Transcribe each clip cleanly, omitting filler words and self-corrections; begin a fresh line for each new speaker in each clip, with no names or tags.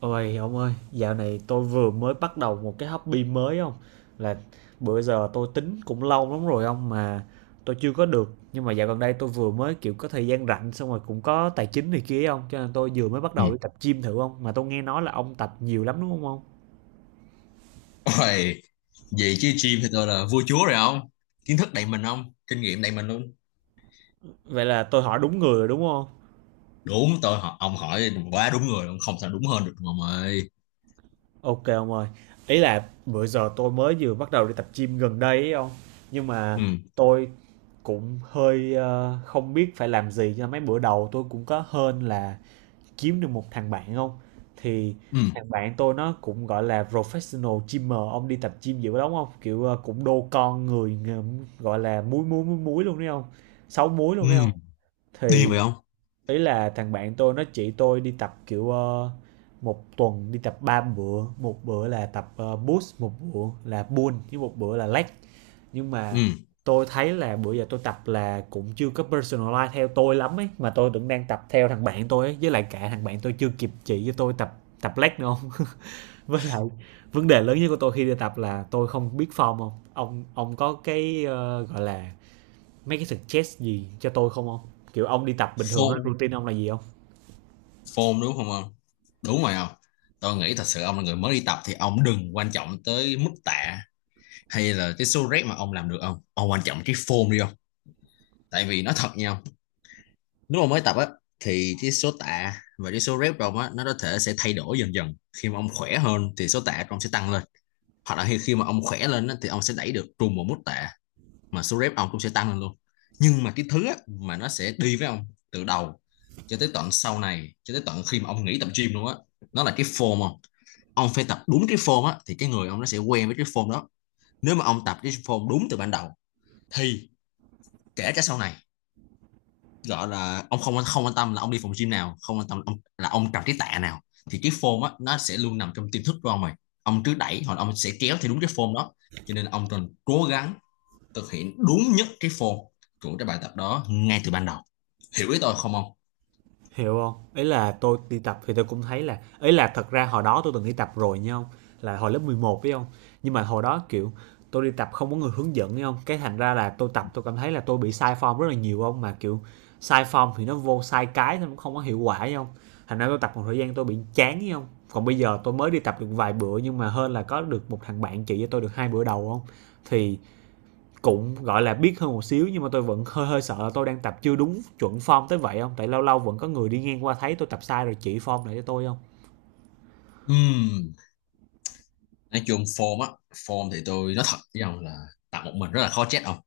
Ôi ông ơi, dạo này tôi vừa mới bắt đầu một cái hobby mới không? Là bữa giờ tôi tính cũng lâu lắm rồi ông mà tôi chưa có được. Nhưng mà dạo gần đây tôi vừa mới kiểu có thời gian rảnh xong rồi cũng có tài chính này kia không? Cho nên tôi vừa mới bắt
Ừ.
đầu đi tập gym thử không? Mà tôi nghe nói là ông tập nhiều lắm đúng không ông?
Ôi, Vậy chứ gym thì tôi là vua chúa rồi không? Kiến thức đầy mình không? Kinh nghiệm đầy mình luôn.
Vậy là tôi hỏi đúng người rồi đúng không?
Đúng, tôi hỏi, ông hỏi quá đúng người, ông không sao đúng hơn được ông ơi.
Ok ông ơi. Ý là bữa giờ tôi mới vừa bắt đầu đi tập gym gần đây ấy ông. Nhưng mà
Ừ,
tôi cũng hơi không biết phải làm gì cho mấy bữa đầu. Tôi cũng có hên là kiếm được một thằng bạn không? Thì
ừ,
thằng bạn tôi nó cũng, gọi là, professional gymmer, ông đi tập gym dữ lắm không, kiểu, cũng đô con người, ng gọi là, múi, múi, múi, múi luôn đấy không, sáu múi
ừ,
luôn đấy không?
đi
Thì
vậy không?
ý là thằng bạn tôi nó chỉ tôi đi tập, kiểu, 1 tuần đi tập 3 bữa, một bữa là tập, push, một bữa là pull, với một bữa là leg. Nhưng mà
Ừ,
tôi thấy là bữa giờ tôi tập là cũng chưa có personalize theo tôi lắm ấy, mà tôi vẫn đang tập theo thằng bạn tôi ấy, với lại cả thằng bạn tôi chưa kịp chỉ cho tôi tập tập leg nữa không. Với lại vấn đề lớn nhất của tôi khi đi tập là tôi không biết form không? Ông có cái gọi là mấy cái suggest gì cho tôi không không, kiểu ông đi tập bình thường á,
form
routine ông là gì không?
form đúng không ông? Đúng rồi không? Tôi nghĩ thật sự ông là người mới đi tập thì ông đừng quan trọng tới mức tạ hay là cái số rep mà ông làm được không? Ông quan trọng cái form đi không? Tại vì nói thật nha, nếu mà mới tập á thì cái số tạ và cái số rep của ông á nó có thể sẽ thay đổi dần dần. Khi mà ông khỏe hơn thì số tạ của ông sẽ tăng lên, hoặc là khi khi mà ông khỏe lên á, thì ông sẽ đẩy được trùng một mức tạ mà số rep ông cũng sẽ tăng lên luôn. Nhưng mà cái thứ á, mà nó sẽ đi với ông từ đầu cho tới tận sau này, cho tới tận khi mà ông nghỉ tập gym luôn á, nó là cái form không? Ông phải tập đúng cái form á thì cái người ông nó sẽ quen với cái form đó. Nếu mà ông tập cái form đúng từ ban đầu thì kể cả sau này, gọi là ông không không quan tâm là ông đi phòng gym nào, không quan tâm ông, là ông cầm cái tạ nào, thì cái form á nó sẽ luôn nằm trong tiềm thức của ông rồi. Ông cứ đẩy hoặc ông sẽ kéo theo đúng cái form đó. Cho nên ông cần cố gắng thực hiện đúng nhất cái form của cái bài tập đó ngay từ ban đầu. Hiểu ý tôi không ông?
Hiểu không, ấy là tôi đi tập thì tôi cũng thấy là, ấy là, thật ra hồi đó tôi từng đi tập rồi nha không, là hồi lớp 11 phải không. Nhưng mà hồi đó kiểu tôi đi tập không có người hướng dẫn hiểu không, cái thành ra là tôi tập tôi cảm thấy là tôi bị sai form rất là nhiều không, mà kiểu sai form thì nó vô sai, cái nó cũng không có hiệu quả hiểu không. Thành ra tôi tập một thời gian tôi bị chán hiểu không. Còn bây giờ tôi mới đi tập được vài bữa, nhưng mà hơn là có được một thằng bạn chỉ cho tôi được hai bữa đầu không. Thì cũng gọi là biết hơn một xíu, nhưng mà tôi vẫn hơi hơi sợ là tôi đang tập chưa đúng chuẩn form tới vậy không, tại lâu lâu vẫn có người đi ngang qua thấy tôi tập sai rồi chỉ form lại cho tôi không.
Ừm, nói chung form á, form thì tôi nói thật với ông là tập một mình rất là khó chết ông.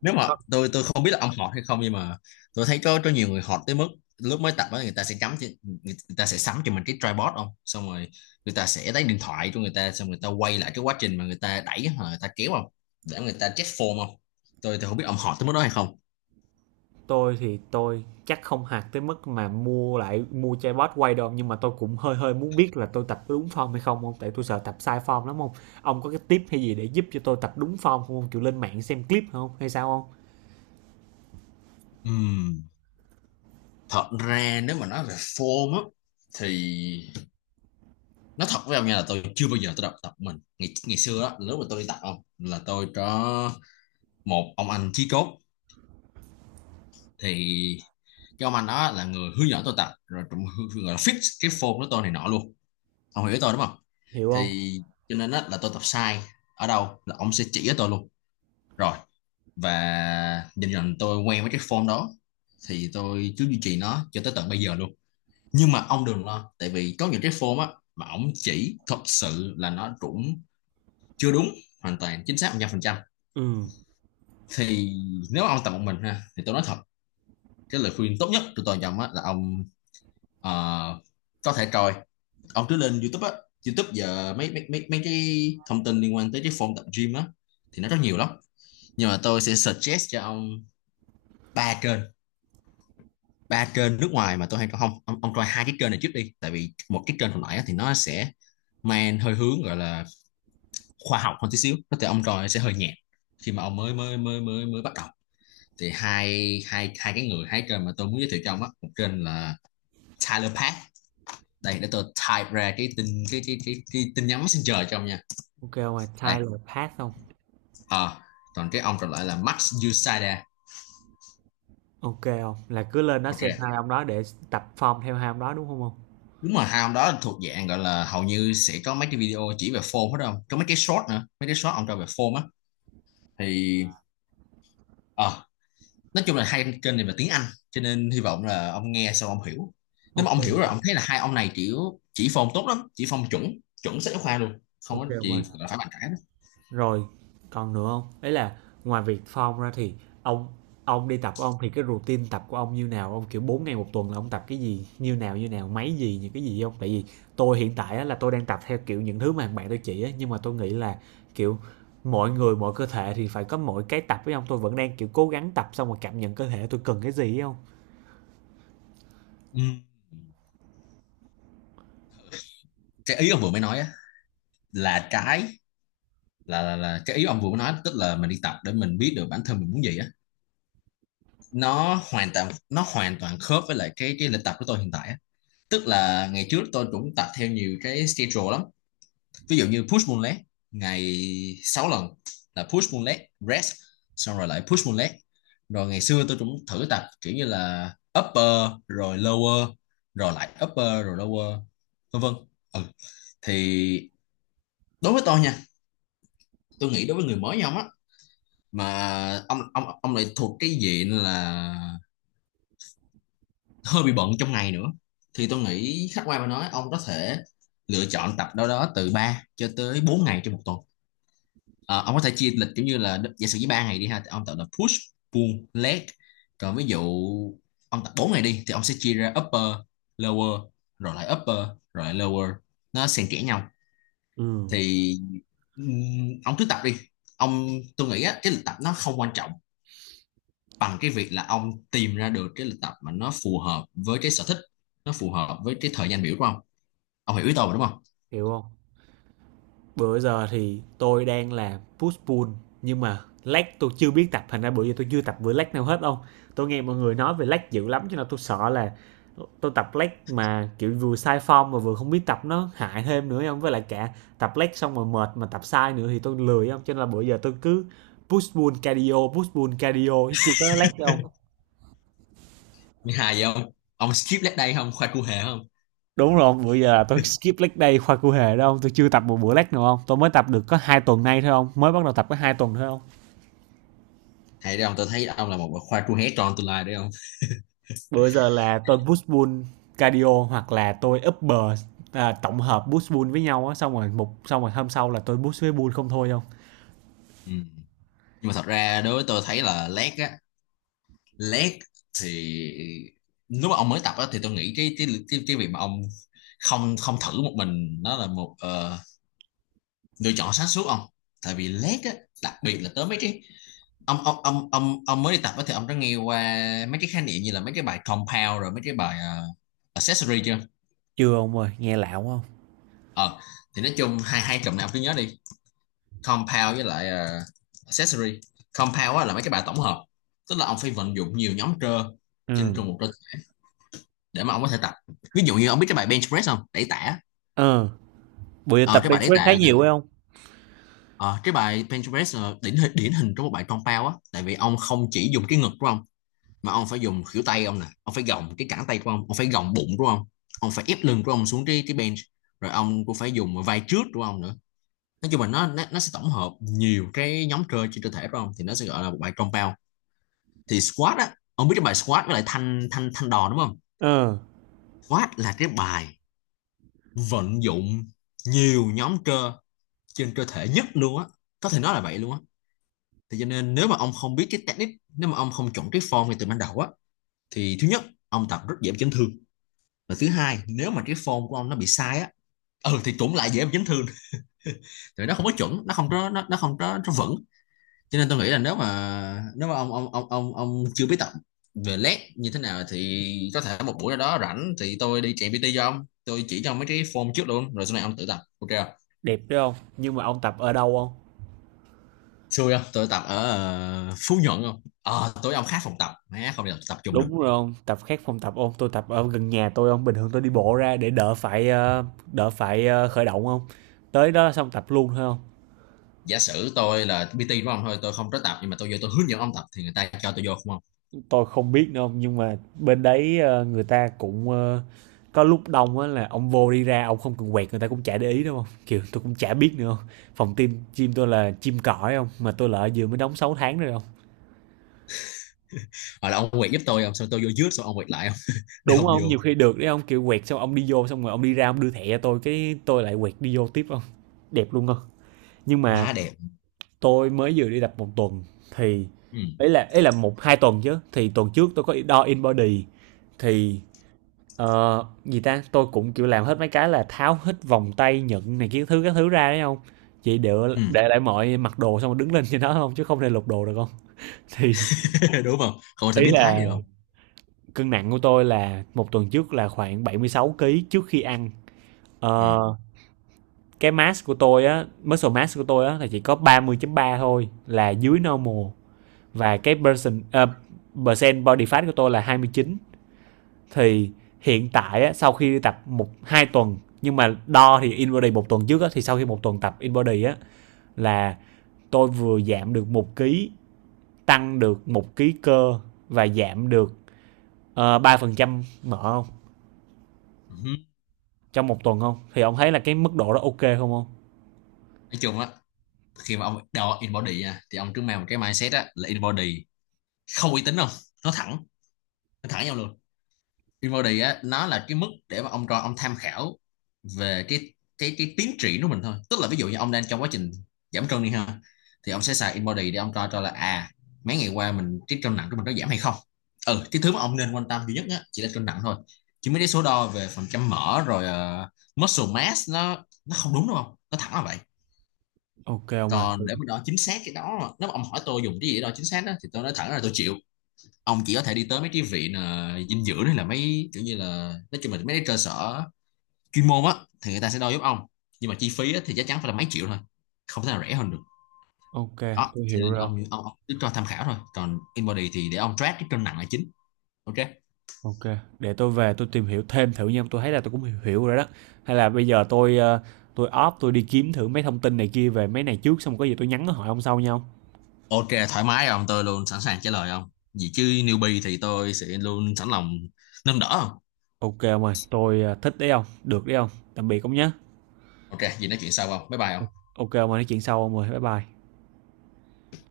Nếu mà
Không.
tôi không biết là ông họt hay không, nhưng mà tôi thấy có nhiều người họt tới mức lúc mới tập á người ta sẽ người ta sẽ sắm cho mình cái tripod không, xong rồi người ta sẽ lấy điện thoại cho người ta, xong người ta quay lại cái quá trình mà người ta đẩy hoặc là người ta kéo không, để người ta check form không. Tôi không biết ông họt tới mức đó hay không.
Tôi thì tôi chắc không hạt tới mức mà mua lại mua chai bót quay đâu, nhưng mà tôi cũng hơi hơi muốn biết là tôi tập đúng form hay không không, tại tôi sợ tập sai form lắm không. Ông có cái tip hay gì để giúp cho tôi tập đúng form không ông, kiểu lên mạng xem clip không hay sao không?
Ừm, Thật ra nếu mà nói về form á thì nói thật với ông nha, là tôi chưa bao giờ tôi tập tập mình ngày ngày xưa á, lúc mà tôi đi tập không, là tôi có một ông anh chí cốt, thì cho anh đó là người hướng dẫn tôi tập, rồi cũng gọi là fix cái form của tôi này nọ luôn. Ông hiểu tôi đúng không?
Hiểu không.
Thì cho nên là tôi tập sai ở đâu là ông sẽ chỉ cho tôi luôn, rồi và dần dần tôi quen với cái form đó, thì tôi cứ duy trì nó cho tới tận bây giờ luôn. Nhưng mà ông đừng lo, tại vì có những cái form á mà ông chỉ thật sự là nó cũng chưa đúng hoàn toàn chính xác 100%.
Ừ.
Thì nếu ông tập một mình ha, thì tôi nói thật, cái lời khuyên tốt nhất của tôi cho ông á là ông Ờ, có thể coi, ông cứ lên YouTube á. YouTube giờ mấy mấy mấy mấy cái thông tin liên quan tới cái form tập gym á thì nó rất nhiều lắm. Nhưng mà tôi sẽ suggest cho ông ba kênh, ba kênh nước ngoài mà tôi hay coi không ông, ông coi hai cái kênh này trước đi. Tại vì một cái kênh hồi nãy á, thì nó sẽ mang hơi hướng gọi là khoa học hơn tí xíu, có thể ông coi sẽ hơi nhạt khi mà ông mới mới mới mới mới bắt đầu. Thì hai hai hai cái người hai kênh mà tôi muốn giới thiệu cho ông á, một kênh là Tyler Pack. Đây, để tôi type ra cái tin nhắn messenger cho ông nha.
Ok không. Mà
Đây,
Tyler Path không.
ờ còn cái ông còn lại là Max Yusada.
Ok không, là cứ lên đó
Ok,
xem hai ông đó để tập form theo hai ông đó đúng không không?
đúng rồi, hai ông đó thuộc dạng gọi là hầu như sẽ có mấy cái video chỉ về form hết không, có mấy cái short nữa, mấy cái short ông cho về form á, thì ờ nói chung là hai kênh này về tiếng Anh, cho nên hy vọng là ông nghe xong ông hiểu. Nếu mà ông hiểu
Ok.
rồi ông thấy là hai ông này kiểu chỉ form tốt lắm, chỉ form chuẩn, chuẩn sách giáo khoa luôn, không có
OK ông ơi.
gì phải bàn cãi đó.
Rồi, còn nữa không? Đấy là ngoài việc form ra thì ông ông đi tập của ông thì cái routine tập của ông như nào? Ông, kiểu, 4 ngày một tuần là ông tập cái gì? Như nào, như nào? Máy gì, những cái gì không? Tại vì tôi hiện tại á là tôi đang tập theo, kiểu, những thứ mà thằng bạn tôi chỉ á, nhưng mà tôi nghĩ là, kiểu, mọi người mỗi cơ thể thì phải có mỗi cái tập với ông. Tôi vẫn đang, kiểu, cố gắng tập xong rồi cảm nhận cơ thể tôi cần cái gì ấy hông?
Ừ. Cái ý ông vừa mới nói á, là cái, là cái ý ông vừa nói, tức là mình đi tập để mình biết được bản thân mình muốn gì á, nó hoàn toàn, nó hoàn toàn khớp với lại cái lịch tập của tôi hiện tại á. Tức là ngày trước tôi cũng tập theo nhiều cái schedule lắm, ví dụ như push pull leg, ngày 6 lần, là push pull leg rest, xong rồi lại push pull leg, rồi ngày xưa tôi cũng thử tập kiểu như là upper rồi lower, rồi lại upper rồi lower, vân vân. Ừ. Thì đối với tôi nha, tôi nghĩ đối với người mới nhau á, mà ông lại thuộc cái diện là hơi bị bận trong ngày nữa, thì tôi nghĩ khách quan mà nói, ông có thể lựa chọn tập đâu đó từ 3 cho tới 4 ngày trong một tuần. Ờ, ông có thể chia lịch giống như là giả sử với 3 ngày đi ha, thì ông tập là push pull leg. Còn ví dụ ông tập 4 ngày đi thì ông sẽ chia ra upper lower, rồi lại upper rồi lại lower, nó xen kẽ nhau.
Ừm.
Thì ừm, ông cứ tập đi ông, tôi nghĩ á, cái lịch tập nó không quan trọng bằng cái việc là ông tìm ra được cái lịch tập mà nó phù hợp với cái sở thích, nó phù hợp với cái thời gian biểu của ông. Ông hiểu ý tôi mà, đúng không?
Hiểu không? Bữa giờ thì tôi đang làm push pull, nhưng mà lag tôi chưa biết tập, thành ra bữa giờ tôi chưa tập bữa lag nào hết đâu. Tôi nghe mọi người nói về lag dữ lắm, cho nên tôi sợ là tôi tập lag mà kiểu vừa sai form mà vừa không biết tập, nó hại thêm nữa không, với lại cả tập lag xong rồi mệt mà tập sai nữa thì tôi lười không. Cho nên là bữa giờ tôi cứ push pull cardio chứ chưa có lag không.
Thứ hai giờ ông skip leg day không khoa cua hề không?
Đúng rồi không? Bữa giờ là tôi skip leg day khoa cụ hề đâu, tôi chưa tập một bữa leg nào không, tôi mới tập được có hai tuần nay thôi không, mới bắt đầu tập có hai tuần thôi không.
Hay đấy ông, tôi thấy ông là một khoa cua hé tròn tương lai đấy ông.
Bữa giờ là tôi push pull cardio, hoặc là tôi upper, à, tổng hợp push pull với nhau á, xong rồi một, xong rồi hôm sau là tôi push với pull không thôi không?
Ừ. Nhưng mà thật ra đối với tôi thấy là leg á, leg thì nếu mà ông mới tập á thì tôi nghĩ cái việc mà ông không không thử một mình nó là một lựa chọn sáng suốt ông. Tại vì leg á, đặc biệt là tới mấy cái, ông mới đi tập á thì ông đã nghe qua mấy cái khái niệm như là mấy cái bài compound rồi mấy cái bài accessory chưa?
Chưa ông ơi, nghe lạo không?
Ờ, thì nói chung hai hai cụm này ông cứ nhớ đi: compound với lại accessory. Compound á là mấy cái bài tổng hợp, tức là ông phải vận dụng nhiều nhóm cơ trên
Ừ.
cùng một cơ để mà ông có thể tập. Ví dụ như ông biết cái bài bench press không, đẩy tạ.
Ừ. Bữa giờ
Ờ
tập
cái bài
bench
đẩy
press khá
tạ là,
nhiều phải không?
ờ, cái bài bench press là điển hình, điển hình trong một bài compound á, tại vì ông không chỉ dùng cái ngực của ông mà ông phải dùng khuỷu tay ông nè, ông phải gồng cái cẳng tay của ông phải gồng bụng của ông phải ép lưng của ông xuống cái bench, rồi ông cũng phải dùng vai trước của ông nữa. Nói chung là sẽ tổng hợp nhiều cái nhóm cơ trên cơ thể của ông thì nó sẽ gọi là một bài compound. Thì squat á, ông biết cái bài squat với lại thanh thanh thanh đòn đúng không?
Ừ.
Squat là cái bài vận dụng nhiều nhóm cơ trên cơ thể nhất luôn á, có thể nói là vậy luôn á. Thì cho nên nếu mà ông không biết cái technique, nếu mà ông không chuẩn cái form ngay từ ban đầu á, thì thứ nhất, ông tập rất dễ chấn thương. Và thứ hai, nếu mà cái form của ông nó bị sai á, ừ, thì cũng lại dễ bị chấn thương. Tại nó không có chuẩn, nó không có nó vững. Cho nên tôi nghĩ là nếu mà ông chưa biết tập về led như thế nào, thì có thể một buổi nào đó rảnh thì tôi đi chạy PT cho ông, tôi chỉ cho ông mấy cái form trước luôn, rồi sau này ông tự tập ok không?
Đẹp đấy không? Nhưng mà ông tập ở đâu không?
Xui không, tôi tập ở Phú Nhuận không. Tối ông khác phòng tập má, không thể tập chung được.
Đúng rồi ông. Tập khác phòng tập không? Tôi tập ở gần nhà tôi không? Bình thường tôi đi bộ ra để đỡ phải đỡ phải khởi động không? Tới đó xong tập luôn thôi không?
Giả sử tôi là PT của ông thôi, tôi không có tập, nhưng mà tôi vô tôi hướng dẫn ông tập thì người ta cho tôi vô không?
Tôi không biết nữa không, nhưng mà bên đấy người ta cũng có lúc đông á là ông vô đi ra ông không cần quẹt người ta cũng chả để ý đúng không, kiểu tôi cũng chả biết nữa không. Phòng tim chim tôi là chim cõi không, mà tôi là vừa mới đóng 6 tháng rồi không.
Hoặc là ông quẹt giúp tôi ông, xong tôi vô trước, xong ông quẹt lại không? Để
Đúng
ông
không,
vô.
nhiều khi được đấy không, kiểu quẹt xong ông đi vô xong rồi ông đi ra ông đưa thẻ cho tôi cái tôi lại quẹt đi vô tiếp không. Đẹp luôn không. Nhưng mà
Quá đẹp.
tôi mới vừa đi tập một tuần thì
Ừ.
ấy là, ấy là một hai tuần chứ, thì tuần trước tôi có đo in body thì, gì ta? Tôi cũng kiểu làm hết mấy cái là tháo hết vòng tay, nhẫn này kiến thứ các thứ ra đấy không? Chị để
Ừ.
để lại mọi mặc đồ xong rồi đứng lên trên đó không, chứ không thể lục đồ được không. Thì
Đúng không, không sẽ
ý
biến thái
là
được không.
cân nặng của tôi là một tuần trước là khoảng 76 kg trước khi ăn.
Ừ.
Ờ, cái mass của tôi á, muscle mass của tôi á là chỉ có 30.3 thôi, là dưới normal, và cái person percent body fat của tôi là 29. Thì hiện tại sau khi tập một hai tuần, nhưng mà đo thì InBody một tuần trước á, thì sau khi một tuần tập InBody á là tôi vừa giảm được một ký, tăng được một ký cơ, và giảm được 3% mỡ không,
Ừ.
trong một tuần không. Thì ông thấy là cái mức độ đó ok không không?
Nói chung á, khi mà ông đo in body nha, thì ông cứ mang một cái mindset á là in body không uy tín không, nó thẳng nó thẳng nhau luôn. Peabody á nó là cái mức để mà ông cho ông tham khảo về cái tiến triển của mình thôi, tức là ví dụ như ông đang trong quá trình giảm cân đi ha, thì ông sẽ xài InBody để ông coi cho là à, mấy ngày qua mình cái cân nặng của mình có giảm hay không. Ừ, cái thứ mà ông nên quan tâm duy nhất á chỉ là cân nặng thôi, chứ mấy cái số đo về phần trăm mỡ rồi muscle mass, nó không đúng đúng không, nó thẳng là vậy.
Ok ông ơi,
Còn để mà đo chính xác cái đó, nếu mà ông hỏi tôi dùng cái gì để đo chính xác đó, thì tôi nói thẳng là tôi chịu. Ông chỉ có thể đi tới mấy cái viện dinh dưỡng, hay là mấy kiểu như là nói chung là mấy cái cơ sở chuyên môn á, thì người ta sẽ đo giúp ông. Nhưng mà chi phí á, thì chắc chắn phải là mấy triệu thôi, không thể nào rẻ hơn được.
ok,
Đó,
tôi
cho
hiểu
nên
rồi.
ông cứ cho tham khảo thôi, còn InBody thì để ông track cái cân nặng là chính. Ok.
Ok, để tôi về tôi tìm hiểu thêm thử nha, tôi thấy là tôi cũng hiểu, hiểu rồi đó. Hay là bây giờ tôi tôi off tôi đi kiếm thử mấy thông tin này kia về mấy này trước xong có gì tôi nhắn hỏi ông sau nhau.
Ok thoải mái ông, tôi luôn sẵn sàng trả lời ông, gì chứ newbie thì tôi sẽ luôn sẵn lòng nâng đỡ ông.
Ok ông ơi, tôi à, thích đấy ông, được đấy ông. Tạm biệt ông nhé.
Ok, gì nói chuyện sau không, bye bye ông.
Ok ông ơi, nói chuyện sau ông ơi, bye bye.